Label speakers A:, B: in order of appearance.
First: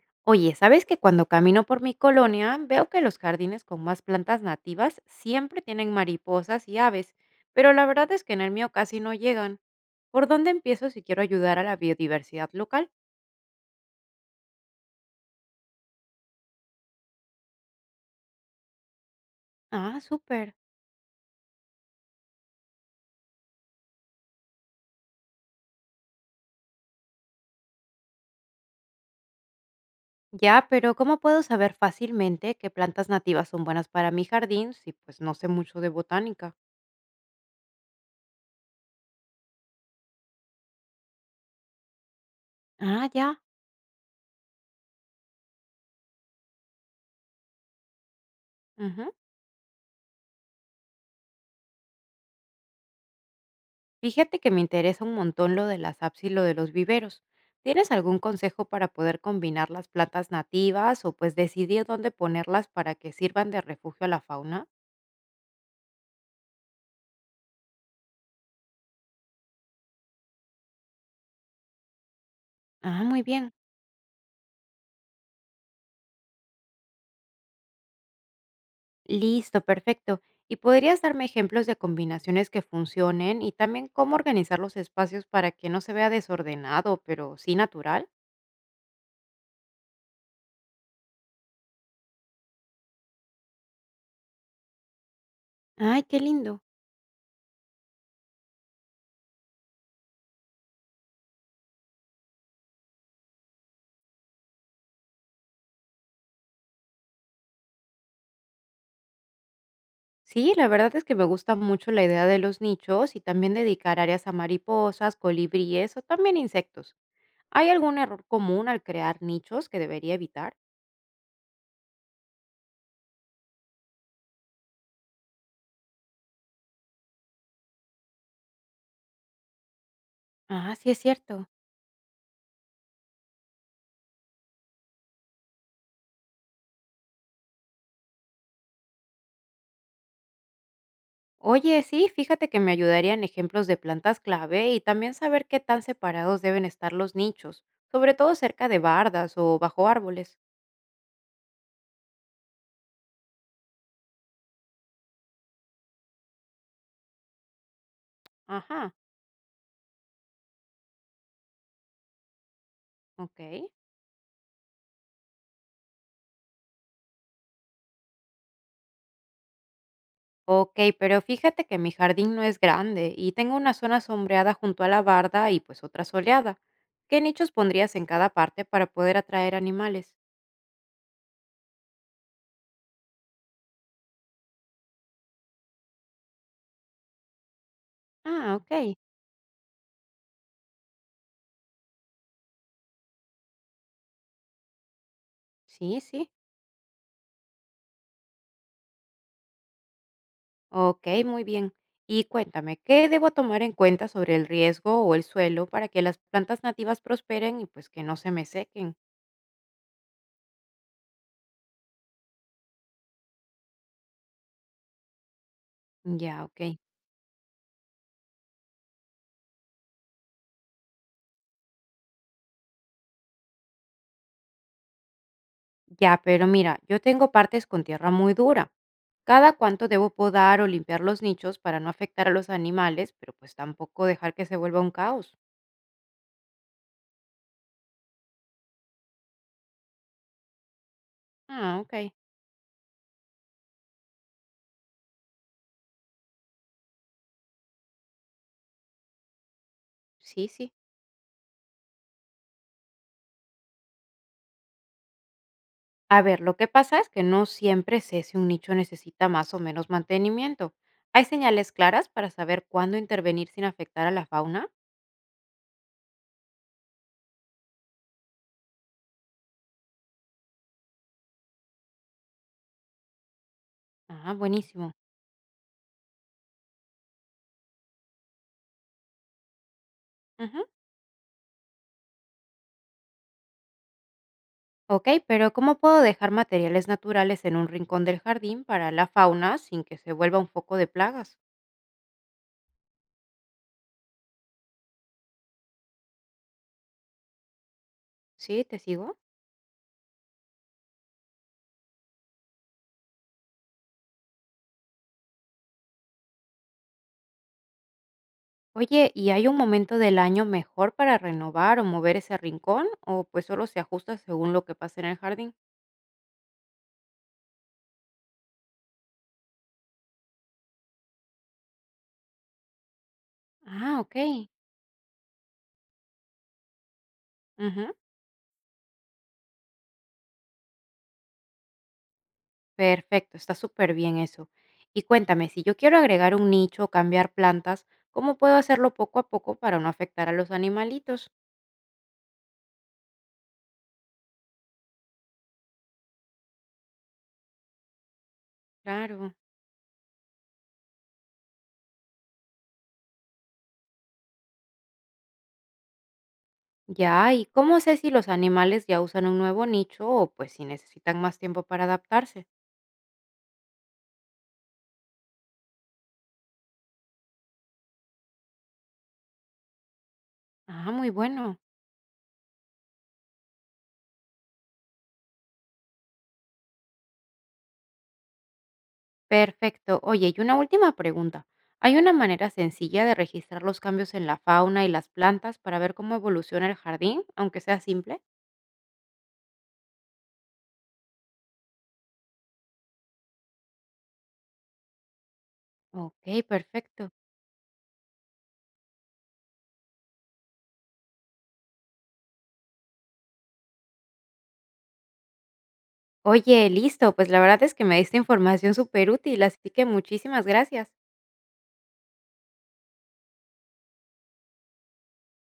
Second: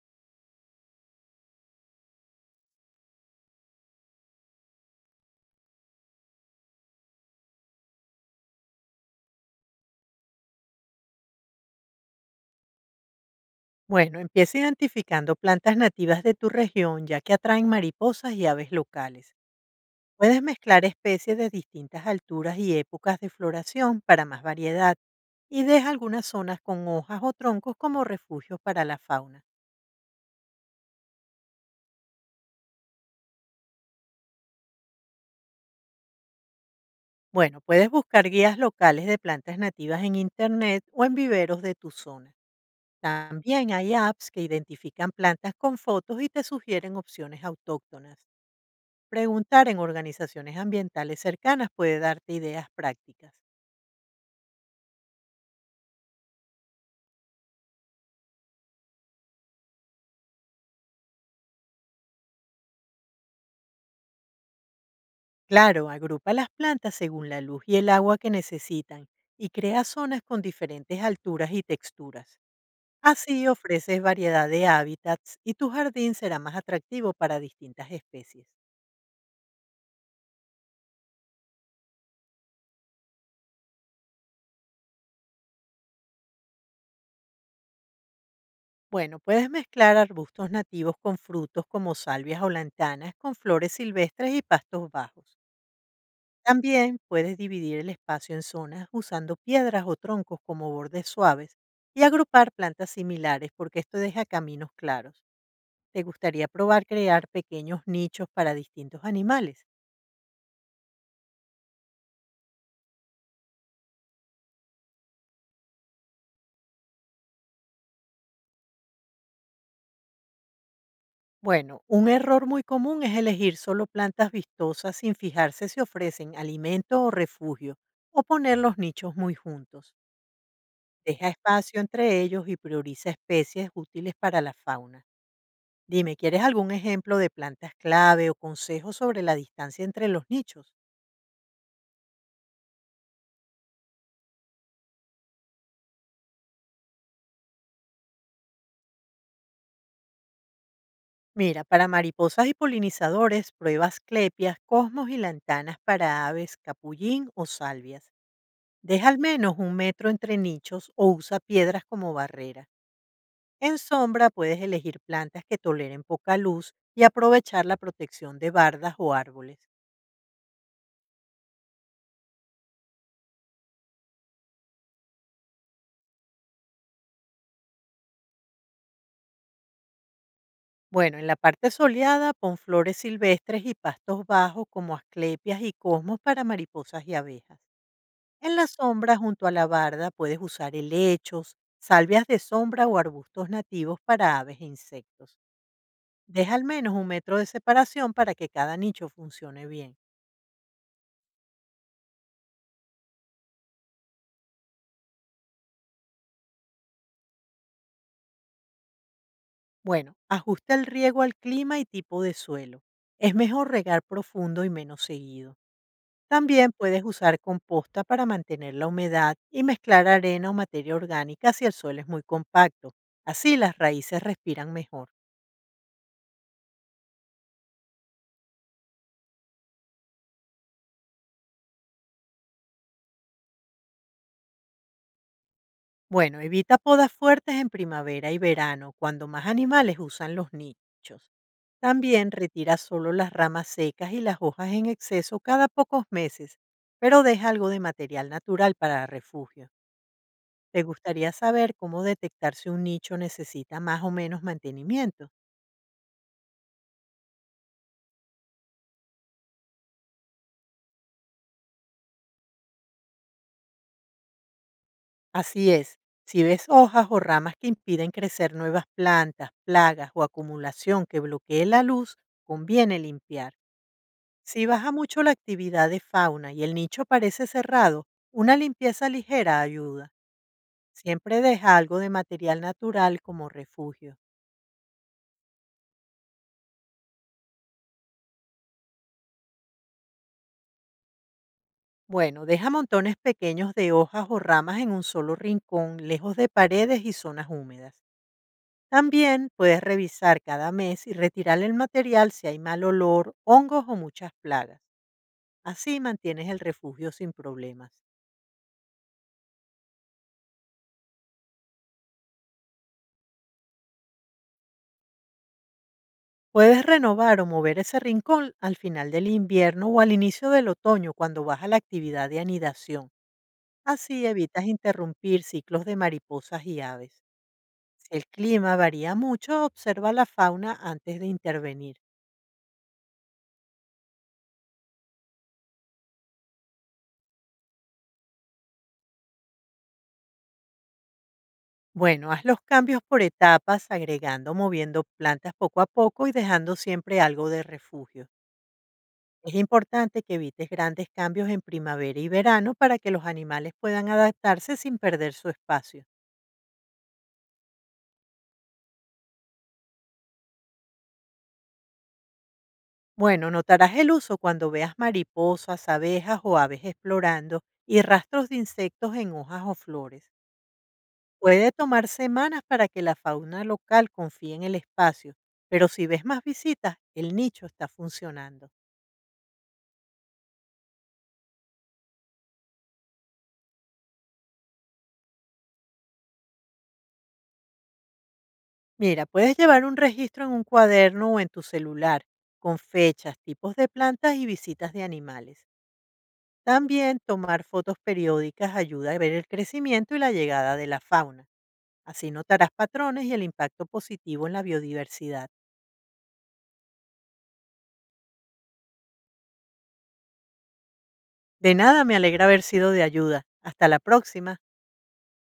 A: Oye, ¿sabes que cuando camino por mi colonia veo que los jardines con más plantas nativas siempre tienen mariposas y aves, pero la verdad es que en el mío casi no llegan? ¿Por dónde empiezo si quiero ayudar a la biodiversidad local?
B: Bueno, empieza identificando plantas nativas de tu región, ya que atraen mariposas y aves locales.
A: Ah,
B: Puedes
A: súper.
B: mezclar especies de distintas alturas y épocas de floración para más variedad y deja algunas zonas con hojas o troncos como refugios para la fauna.
A: Ya, pero ¿cómo puedo saber fácilmente qué plantas nativas son buenas para mi jardín si pues no sé mucho de botánica?
B: Bueno, puedes buscar guías locales de plantas nativas en internet o en viveros de tu zona.
A: Ah, ya.
B: También hay apps que identifican plantas con fotos y te sugieren opciones autóctonas.
A: Ujú.
B: Preguntar en organizaciones ambientales cercanas puede darte ideas prácticas.
A: Fíjate que me interesa un montón lo de las apps y lo de los viveros. ¿Tienes algún consejo para poder combinar las plantas nativas o pues decidir dónde ponerlas para que sirvan de refugio a la fauna?
B: Claro, agrupa las plantas según la luz y el agua que necesitan y crea zonas con diferentes alturas y texturas.
A: Ah, muy
B: Así
A: bien.
B: ofreces variedad de hábitats y tu jardín será más atractivo para distintas especies.
A: Listo, perfecto. ¿Y podrías darme ejemplos de combinaciones que funcionen y también cómo organizar los espacios para que no se vea desordenado, pero sí natural?
B: Bueno, puedes mezclar arbustos nativos con frutos como salvias o lantanas con flores silvestres y pastos bajos.
A: Ay, qué lindo.
B: También puedes dividir el espacio en zonas usando piedras o troncos como bordes suaves y agrupar plantas similares porque esto deja caminos claros. ¿Te gustaría probar crear pequeños nichos para distintos animales?
A: Sí, la verdad es que me gusta mucho la idea de los nichos y también dedicar áreas a mariposas, colibríes o también insectos. ¿Hay algún error común al crear nichos que debería evitar?
B: Bueno, un error muy común es elegir solo plantas vistosas sin fijarse si ofrecen alimento o refugio o poner los nichos muy juntos.
A: Ah, sí es
B: Deja
A: cierto.
B: espacio entre ellos y prioriza especies útiles para la fauna. Dime, ¿quieres algún ejemplo de plantas clave o consejos sobre la distancia entre los nichos?
A: Oye, sí, fíjate que me ayudarían ejemplos de plantas clave y también saber qué tan separados deben estar los nichos, sobre todo cerca de bardas o bajo árboles.
B: Mira, para mariposas y polinizadores, pruebas clepias, cosmos y lantanas para aves, capullín o salvias.
A: Ajá,
B: Deja al menos 1 metro entre nichos o usa piedras como barrera.
A: ok.
B: En sombra puedes elegir plantas que toleren poca luz y aprovechar la protección de bardas o árboles.
A: Ok, pero fíjate que mi jardín no es grande y tengo una zona sombreada junto a la barda y pues otra soleada. ¿Qué nichos pondrías en cada parte para poder atraer animales?
B: Bueno, en la parte soleada pon flores silvestres y pastos bajos como asclepias y cosmos para mariposas y abejas.
A: Ah,
B: En la
A: ok.
B: sombra junto a la barda puedes usar helechos, salvias de sombra o arbustos nativos para aves e insectos.
A: Sí, sí.
B: Deja al menos un metro de separación para que cada nicho funcione bien.
A: Ok, muy bien. Y cuéntame, ¿qué debo tomar en cuenta sobre el riesgo o el suelo para que las plantas nativas prosperen y pues que no se me sequen?
B: Bueno, ajusta el riego al clima y tipo de suelo. Es mejor regar profundo y menos seguido.
A: Ya, ok.
B: También puedes usar composta para mantener la humedad y mezclar arena o materia orgánica si el suelo es muy compacto. Así las raíces respiran mejor.
A: Ya, pero mira, yo tengo partes con tierra muy dura. ¿Cada cuánto debo podar o limpiar los nichos para no afectar a los animales, pero pues tampoco dejar que se vuelva un caos?
B: Bueno, evita podas fuertes en primavera y verano, cuando más animales usan los nichos.
A: Ah, ok.
B: También retira solo las ramas secas y las hojas en exceso cada pocos meses, pero deja algo de material natural para refugio.
A: Sí, sí.
B: ¿Te gustaría saber cómo detectar si un nicho necesita más o menos mantenimiento?
A: A ver, lo que pasa es que no siempre sé si un nicho necesita más o menos mantenimiento. ¿Hay señales claras para saber cuándo intervenir sin afectar a la fauna?
B: Así es, si ves hojas o ramas que impiden crecer nuevas plantas, plagas o acumulación que bloquee la luz, conviene limpiar.
A: Ah,
B: Si baja
A: buenísimo.
B: mucho la actividad de fauna y el nicho parece cerrado, una limpieza ligera ayuda.
A: Ujú.
B: Siempre deja algo de material natural como refugio.
A: Ok, pero ¿cómo puedo dejar materiales naturales en un rincón del jardín para la fauna sin que se vuelva un foco de plagas?
B: Bueno, deja montones pequeños de hojas o ramas en un solo rincón, lejos de paredes y zonas húmedas.
A: Sí, te sigo.
B: También puedes revisar cada mes y retirar el material si hay mal olor, hongos o muchas plagas. Así mantienes el refugio sin problemas.
A: Oye, ¿y hay un momento del año mejor para renovar o mover ese rincón? ¿O pues solo se ajusta según lo que pasa en el jardín?
B: Puedes renovar o mover ese rincón al final del invierno o al inicio del otoño cuando baja la actividad de anidación.
A: Ah, ok.
B: Así evitas interrumpir ciclos de mariposas y aves.
A: Ujú.
B: Si el clima varía mucho, observa la fauna antes de intervenir.
A: Perfecto, está súper bien eso. Y cuéntame, si yo quiero agregar un nicho o cambiar plantas, ¿cómo puedo hacerlo poco a poco para no afectar a los animalitos?
B: Bueno, haz los cambios por etapas, agregando, o moviendo plantas poco a poco y dejando siempre algo de refugio.
A: Claro.
B: Es importante que evites grandes cambios en primavera y verano para que los animales puedan adaptarse sin perder su espacio.
A: Ya, ¿y cómo sé si los animales ya usan un nuevo nicho o pues si necesitan más tiempo para adaptarse?
B: Bueno, notarás el uso cuando veas mariposas, abejas o aves explorando y rastros de insectos en hojas o flores.
A: Ah, muy bueno.
B: Puede tomar semanas para que la fauna local confíe en el espacio, pero si ves más visitas, el nicho está funcionando.
A: Perfecto. Oye, y una última pregunta. ¿Hay una manera sencilla de registrar los cambios en la fauna y las plantas para ver cómo evoluciona el jardín, aunque sea simple?
B: Mira, puedes llevar un registro en un cuaderno o en tu celular, con fechas, tipos de plantas y visitas de animales.
A: Ok, perfecto.
B: También tomar fotos periódicas ayuda a ver el crecimiento y la llegada de la fauna. Así notarás patrones y el impacto positivo en la biodiversidad.
A: Oye, listo. Pues la verdad es que me diste información súper útil, así que muchísimas gracias.
B: De nada me alegra haber sido de ayuda. Hasta la próxima.